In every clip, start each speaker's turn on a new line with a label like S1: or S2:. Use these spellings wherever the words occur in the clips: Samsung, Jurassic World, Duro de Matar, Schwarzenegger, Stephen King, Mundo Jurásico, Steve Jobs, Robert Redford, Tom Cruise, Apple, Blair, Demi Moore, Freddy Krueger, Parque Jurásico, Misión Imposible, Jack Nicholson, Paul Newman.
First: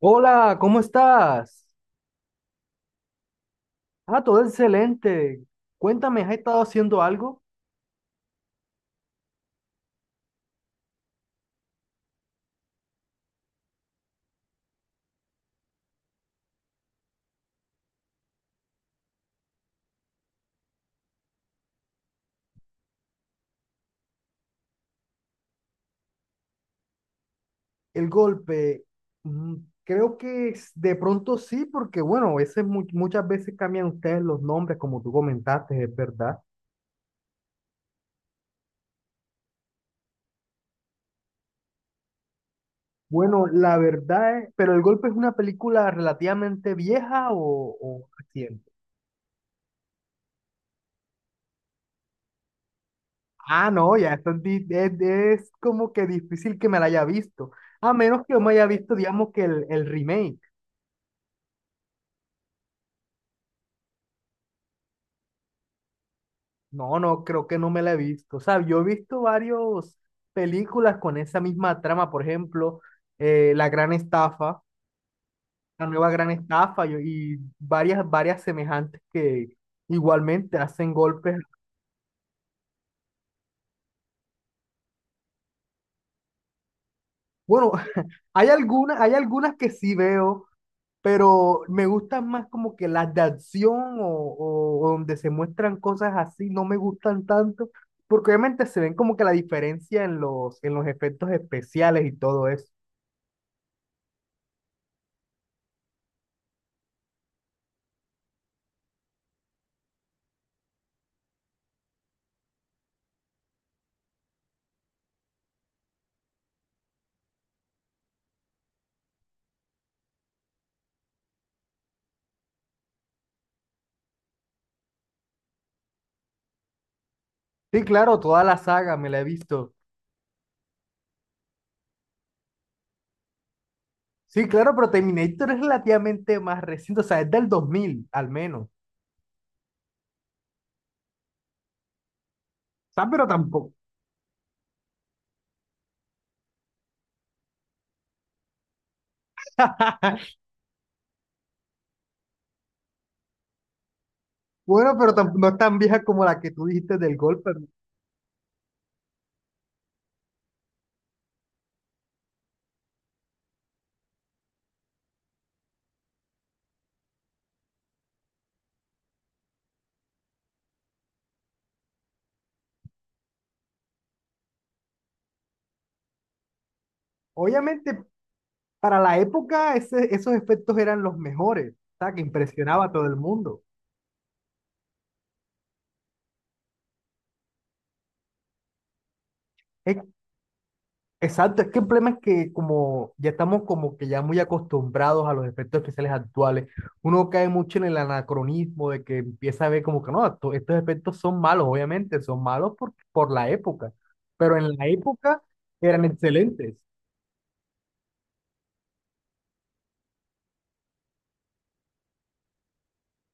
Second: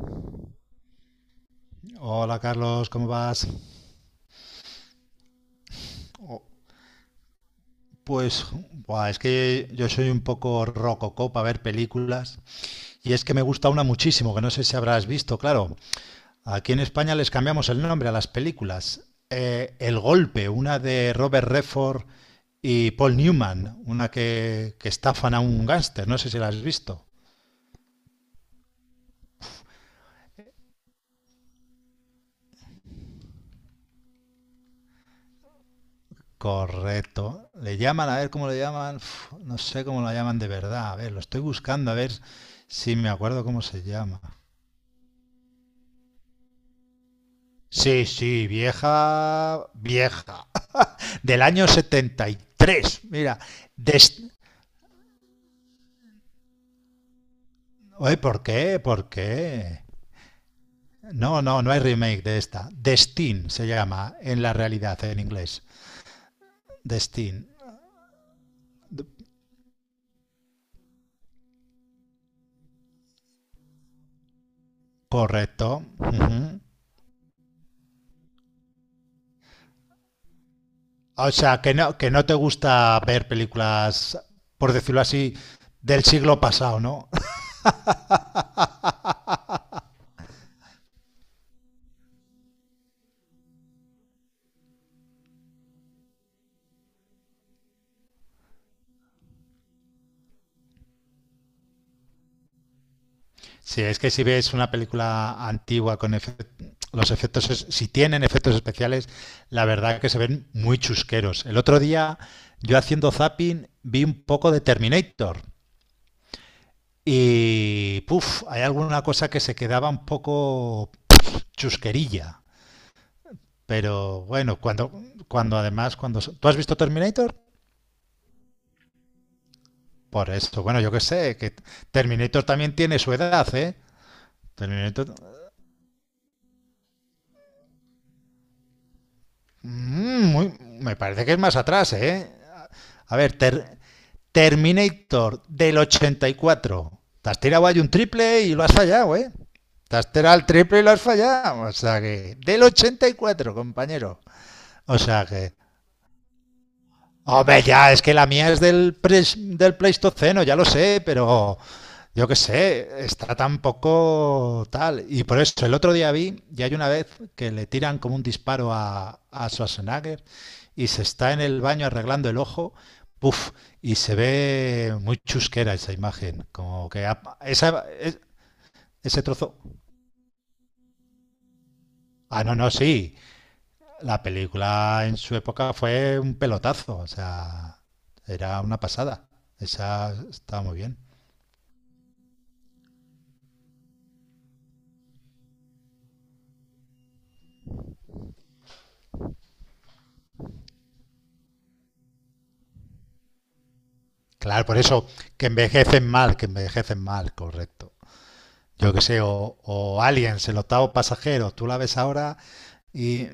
S1: Hola, ¿cómo estás?
S2: Hola Carlos, ¿cómo vas?
S1: Ah, todo excelente. Cuéntame, ¿has
S2: O-
S1: estado haciendo algo?
S2: Pues buah, es que yo soy un poco rococó para ver películas y es que me gusta una muchísimo, que no sé si habrás visto, claro. Aquí en España les cambiamos el nombre a las películas. El Golpe, una de Robert Redford y Paul Newman, una que estafan a un gángster, no sé si la has visto.
S1: El golpe, mm, creo de pronto sí, porque bueno, a veces, muchas veces cambian ustedes los nombres, como tú comentaste, es verdad.
S2: Correcto. Le llaman, a ver cómo le llaman, uf, no sé cómo la llaman de verdad, a ver, lo estoy buscando, a ver si me acuerdo
S1: Bueno,
S2: cómo
S1: la
S2: se llama.
S1: verdad es, pero El Golpe es una película relativamente vieja o,
S2: Sí,
S1: o
S2: sí,
S1: reciente.
S2: vieja, vieja. Del año 73. Mira,
S1: Ah, no, ya,
S2: Des-
S1: esto es, es como que difícil que me la haya visto, a
S2: Oye,
S1: menos que yo
S2: ¿por
S1: me haya
S2: qué?
S1: visto,
S2: ¿Por
S1: digamos, que el,
S2: qué?
S1: el remake.
S2: No, no, no hay remake de esta. Destin se llama en la realidad en inglés.
S1: No, no,
S2: Destin.
S1: creo que no me la he visto. O sea, yo he
S2: D-
S1: visto varias películas con esa misma trama, por ejemplo, La Gran Estafa,
S2: Correcto.
S1: La Nueva Gran
S2: Ujú.
S1: Estafa y varias, varias semejantes que igualmente hacen
S2: O
S1: golpes.
S2: sea, que no te gusta ver películas, por decirlo así, del siglo pasado, ¿no?
S1: Bueno, hay algunas que sí veo, pero me gustan más como que las de acción o donde se muestran cosas así, no me gustan tanto, porque obviamente se ven como que la diferencia en los efectos especiales y todo eso.
S2: Sí, es que si ves una película antigua con los efectos, si tienen efectos especiales, la verdad que se ven muy chusqueros. El otro día, yo haciendo zapping, vi un poco de Terminator y, puf, hay alguna cosa que se quedaba un poco chusquerilla. Pero bueno, cuando además, cuando... ¿Tú has visto Terminator?
S1: Sí, claro, toda la saga me la he visto.
S2: Por esto, bueno, yo qué sé, que Terminator también tiene su edad, ¿eh?
S1: Sí, claro, pero
S2: Terminator...
S1: Terminator es relativamente más reciente, o sea, es del 2000 al menos. O
S2: Mm, me parece que es más atrás, ¿eh?
S1: sea,
S2: A
S1: pero
S2: ver,
S1: tampoco.
S2: Terminator del 84. Te has tirado ahí un triple y lo has fallado, ¿eh? Te has tirado el triple y lo has fallado. O sea que... Del 84, compañero.
S1: Bueno,
S2: O
S1: pero
S2: sea
S1: no
S2: que...
S1: es tan vieja como la que tú dijiste del golpe.
S2: Hombre, ya, es que la mía es del Pleistoceno, ya lo sé, pero yo qué sé, está tan poco tal. Y por eso, el otro día vi, y hay una vez que le tiran como un disparo a Schwarzenegger y se está en el baño arreglando el ojo, puff, y se ve muy chusquera esa imagen, como que esa,
S1: Obviamente, para la
S2: ese trozo.
S1: época, esos efectos eran los mejores, o sea, que
S2: Ah, no, no,
S1: impresionaba a todo
S2: sí.
S1: el mundo.
S2: La película en su época fue un pelotazo, o sea, era una pasada.
S1: En
S2: Esa estaba muy bien.
S1: Exacto, es que el problema es que como ya estamos como que ya muy acostumbrados a los efectos especiales actuales, uno cae mucho en el anacronismo de que empieza a ver como que no, estos efectos son malos, obviamente, son malos por la época, pero
S2: Claro,
S1: en
S2: por
S1: la
S2: eso,
S1: época eran
S2: que
S1: excelentes.
S2: envejecen mal, correcto. Yo que sé, o Aliens, el octavo pasajero, tú la ves ahora y...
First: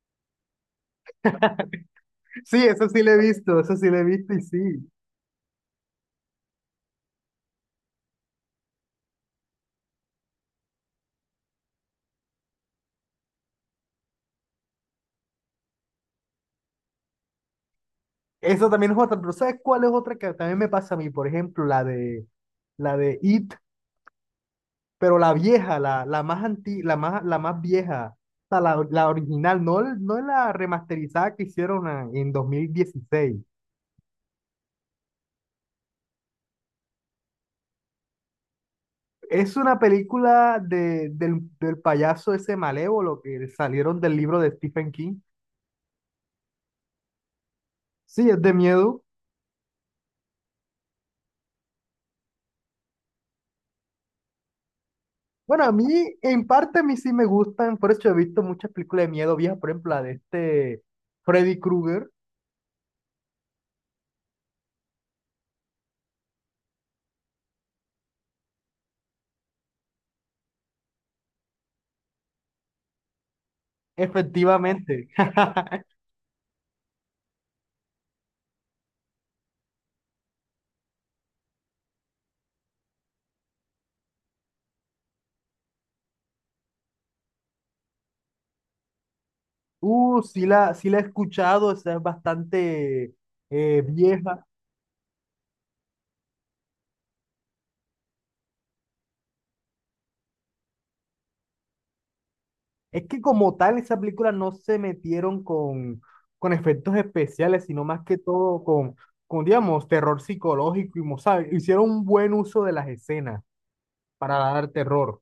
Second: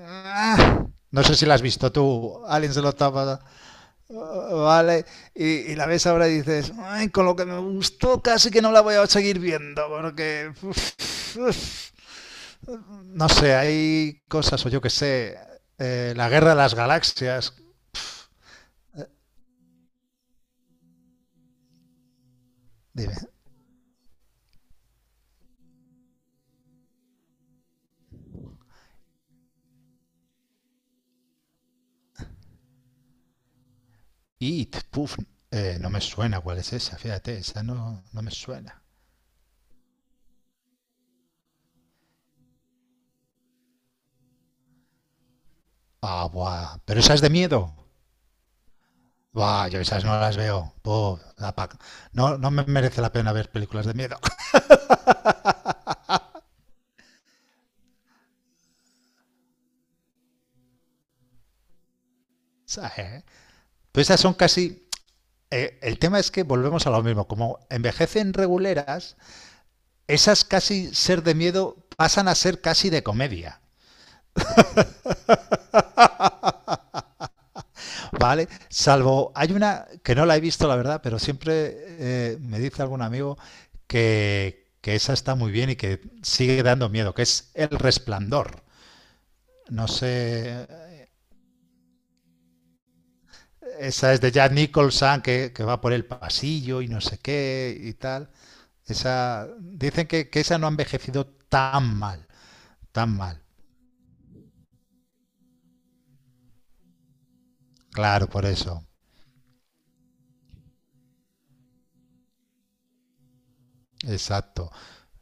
S2: ah, No sé si la has visto tú,
S1: Sí,
S2: Aliens, el
S1: eso sí lo
S2: octavo
S1: he visto, eso sí lo he visto y
S2: pasajero,
S1: sí.
S2: vale, y la ves ahora y dices: "Ay, con lo que me gustó casi que no la voy a seguir viendo, porque... uf, uf". No sé, hay cosas, o yo qué sé, la guerra de las galaxias.
S1: Eso también es otra, pero ¿sabes cuál es otra que también me pasa a mí? Por ejemplo, la
S2: Dime.
S1: de It, pero la vieja, la más anti, la más vieja, o sea, la original, no, no la remasterizada que hicieron en dos mil dieciséis.
S2: It, puf, no me suena cuál es esa, fíjate, esa no, no me suena.
S1: Es una película del, del payaso ese malévolo que salieron del libro de Stephen King.
S2: Ah, buah, pero esa es de miedo.
S1: Sí, es de miedo.
S2: Buah, yo esas no las veo. No, no me merece la pena ver películas de miedo.
S1: Bueno, a mí, en parte, a mí sí me gustan. Por eso he visto muchas películas de miedo viejas, por ejemplo, la de este Freddy Krueger.
S2: ¿Sabes? Pues esas son casi... el tema es que volvemos a lo mismo, como envejecen reguleras, esas casi ser de miedo pasan a ser casi de comedia.
S1: Efectivamente.
S2: Vale, salvo hay una que no la he visto, la verdad, pero siempre me dice algún amigo que esa está muy bien y que sigue dando miedo, que es El Resplandor. No sé,
S1: Sí la, sí la he escuchado, o sea, es bastante
S2: esa es de
S1: vieja.
S2: Jack Nicholson que va por el pasillo y no sé qué y tal. Esa, dicen que esa no ha envejecido tan mal,
S1: Es
S2: tan
S1: que
S2: mal.
S1: como tal, esa película no se metieron con efectos especiales, sino más que
S2: Claro, por
S1: todo
S2: eso.
S1: con, digamos, terror psicológico y, ¿sabe? Hicieron un buen uso de las escenas para dar
S2: Exacto.
S1: terror.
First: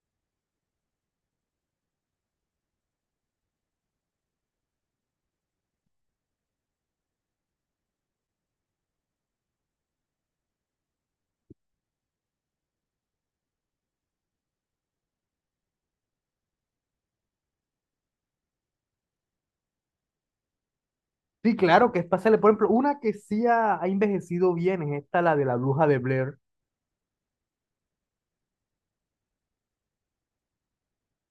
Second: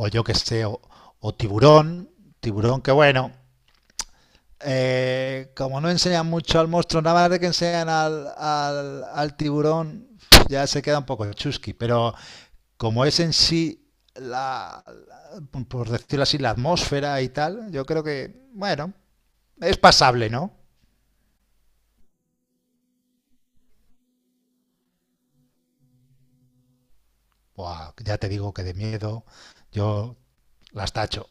S2: O yo que sé, o tiburón, tiburón que bueno, como no enseñan mucho al monstruo, nada más de que enseñan al, al, al tiburón, ya se queda un poco chusqui. Pero como es en sí, por decirlo así, la atmósfera y tal, yo creo que, bueno, es pasable, ¿no?
S1: Sí, claro, que es pasable. Por ejemplo, una que sí ha, ha envejecido bien es esta, la de la bruja de Blair.
S2: Buah, ya te digo que de miedo yo las tacho.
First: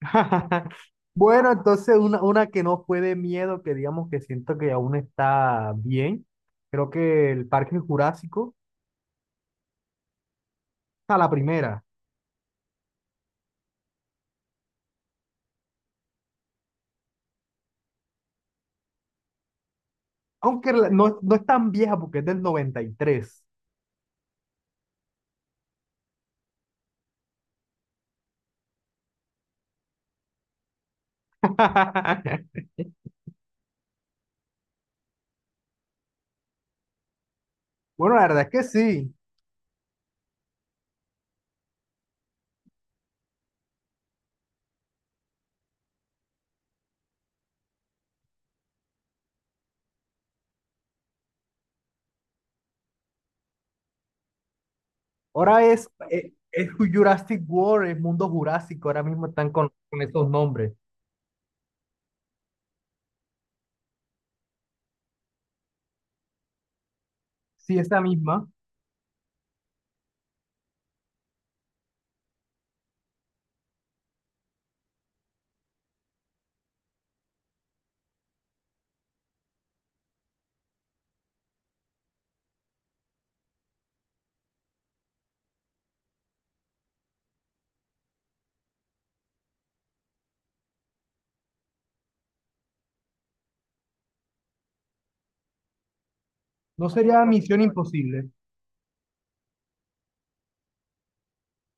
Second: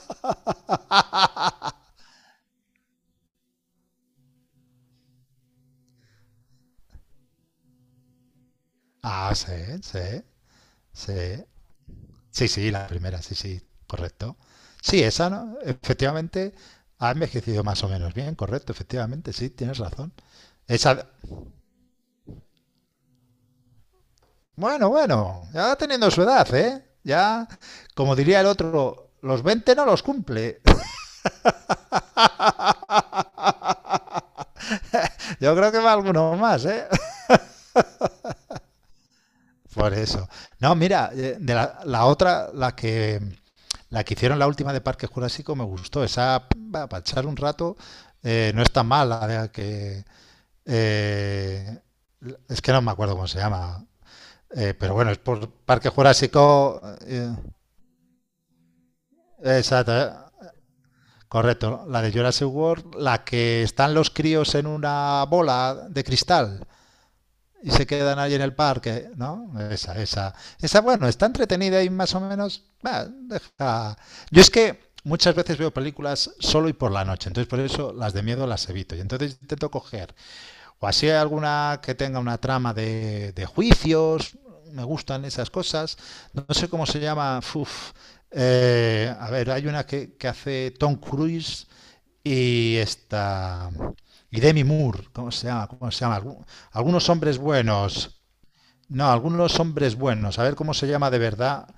S1: Bueno, entonces una que no fue de miedo, que digamos que siento que aún está bien. Creo que el Parque Jurásico,
S2: Ah, sí, sí, sí.
S1: a la primera.
S2: Sí, sí, la primera, sí, sí, correcto. Sí, esa, ¿no? Efectivamente, ha envejecido más o menos bien, correcto, efectivamente, sí, tienes razón.
S1: Aunque
S2: Esa,
S1: no, no es tan vieja porque es del 93.
S2: bueno, bueno, ya va teniendo su edad, ¿eh? Ya, como diría el otro, los 20 no los cumple. Yo creo que va alguno más, ¿eh?
S1: Bueno, la verdad es que sí.
S2: Por eso. No, mira, de la, la otra, la que hicieron la última de Parque Jurásico me gustó. Esa, para echar un rato, no está mal, la de que eh, es que no me acuerdo cómo se llama, pero bueno, es por
S1: Ahora
S2: Parque
S1: es,
S2: Jurásico, eh,
S1: Jurassic World, es Mundo Jurásico, ahora mismo están
S2: exacto,
S1: con esos nombres.
S2: correcto, ¿no? La de Jurassic World, la que están los críos en una bola de cristal y
S1: Sí,
S2: se
S1: esa
S2: quedan ahí en
S1: misma.
S2: el parque, ¿no? Esa, bueno, está entretenida y más o menos, bah, deja. Yo es que muchas veces veo películas solo y por la noche, entonces por eso las de miedo las evito. Y entonces intento coger o así hay alguna que tenga una trama de juicios. Me gustan esas cosas. No sé cómo se llama. Uf. A ver, hay una que hace Tom Cruise y esta. Y Demi Moore. ¿Cómo se llama? ¿Cómo se llama?
S1: No
S2: Algunos
S1: sería
S2: hombres
S1: Misión
S2: buenos.
S1: Imposible.
S2: No, algunos hombres buenos. A ver cómo se llama de verdad.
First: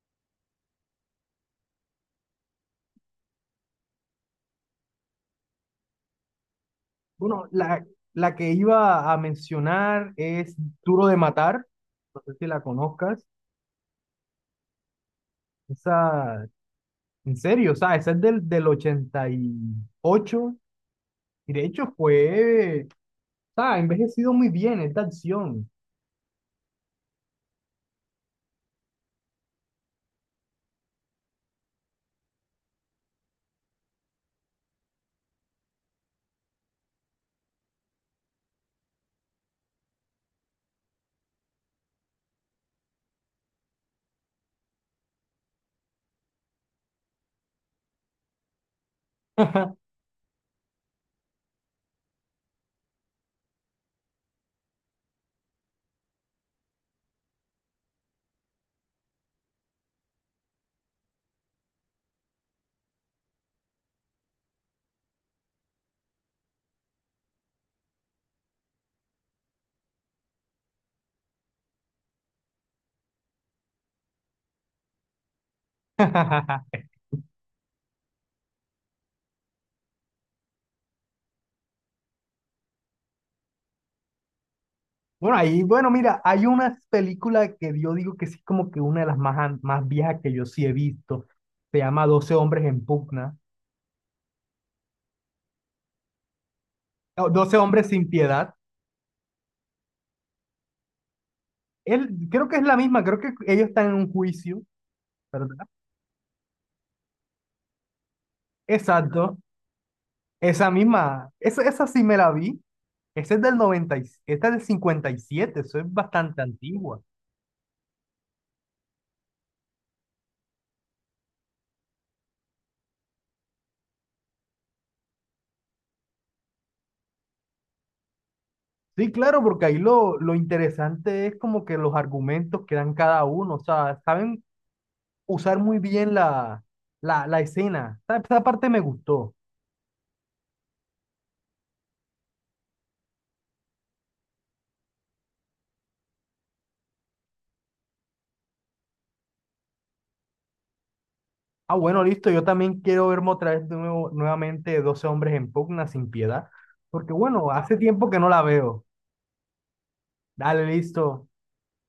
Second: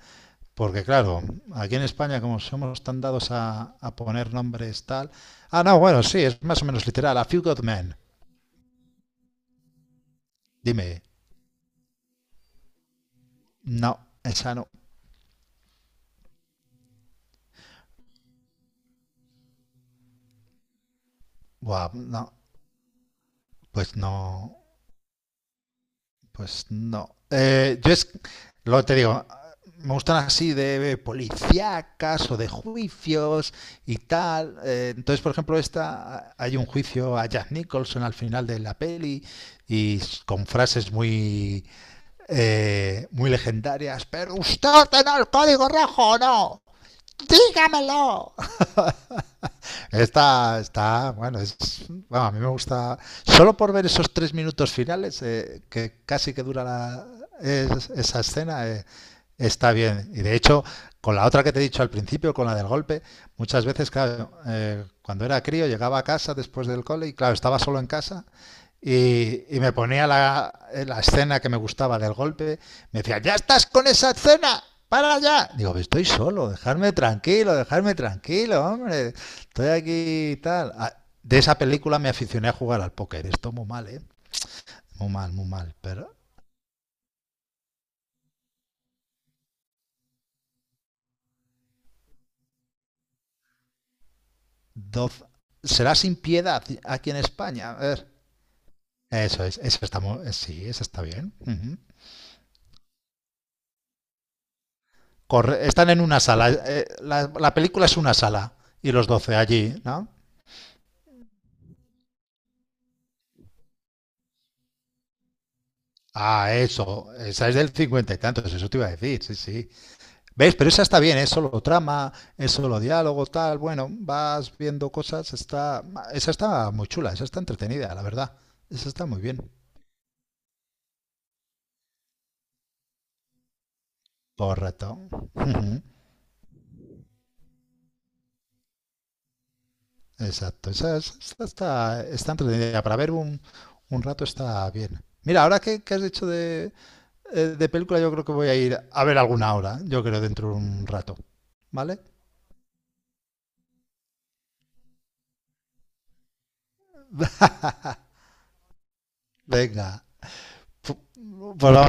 S2: Porque claro, aquí en España, como somos tan dados a poner nombres tal. Ah, no, bueno, sí, es más o menos literal. A Few
S1: Bueno,
S2: Good
S1: la,
S2: Men.
S1: la que iba a mencionar es
S2: Dime.
S1: Duro de Matar. No sé si la conozcas.
S2: No, esa no.
S1: Esa, en serio, o sea, esa es del, del 88. Y ocho. Y de
S2: Buah,
S1: hecho
S2: no,
S1: fue, o sea, ha
S2: pues
S1: envejecido muy
S2: no,
S1: bien esta acción.
S2: pues no. Yo es, lo te digo, me gustan así de policíacas o de juicios y tal. Entonces, por ejemplo, esta hay un juicio a Jack Nicholson al final de la peli y con frases muy muy legendarias. Pero usted tiene el código rojo, o ¿no? Dígamelo. Está, está, bueno, es, bueno, a mí me gusta. Solo por ver esos 3 minutos finales, que casi que dura la, esa escena, está bien. Y de hecho, con la otra que te he dicho al principio, con la del golpe, muchas veces, claro, cuando era crío llegaba a casa después del cole y, claro, estaba solo en casa. Y me ponía la, la escena que me gustaba del golpe. Me decía, ya estás con esa escena, para ya. Digo, estoy solo, dejarme tranquilo, hombre. Estoy aquí y tal. Ah, de esa película me aficioné a jugar al póker. Esto muy mal, ¿eh? Muy mal,
S1: Bueno,
S2: muy
S1: ahí,
S2: mal.
S1: bueno,
S2: Pero
S1: mira, hay una película que yo digo que sí es como que una de las más, más viejas que yo sí he visto. Se llama 12 hombres en pugna.
S2: doce, será sin piedad aquí en
S1: No, 12
S2: España. A
S1: hombres sin
S2: ver.
S1: piedad.
S2: Eso es, eso está sí, eso está bien. Ujú.
S1: Él, creo que es la misma, creo que ellos están en un juicio, ¿verdad?
S2: Están en una sala. La película es una sala y los 12
S1: Exacto,
S2: allí, ¿no?
S1: esa misma, esa sí me la vi. Esa es del 90, esta es del 57, eso es bastante
S2: Ah,
S1: antigua.
S2: eso. Esa es del 50 y tantos, eso te iba a decir, sí, sí. Veis, pero esa está bien, es solo trama, es solo diálogo, tal. Bueno, vas viendo cosas. Está... Esa está muy chula, esa está entretenida, la verdad. Esa está
S1: Sí,
S2: muy
S1: claro,
S2: bien.
S1: porque ahí lo interesante es como que los argumentos que dan cada uno, o sea, saben
S2: Correcto.
S1: usar muy
S2: Ujú,
S1: bien la, la, la escena. Esa parte me gustó.
S2: exacto. Esa está, está entretenida. Para ver un rato está bien. Mira, ahora que has dicho de película, yo creo que voy a ir a ver alguna ahora. Yo creo dentro de un rato.
S1: Ah,
S2: ¿Vale?
S1: bueno, listo. Yo también quiero verme otra vez de nuevo, nuevamente 12 hombres en pugna sin piedad. Porque bueno, hace tiempo que no la veo.
S2: Venga.
S1: Dale,
S2: Fu-
S1: listo.
S2: Pues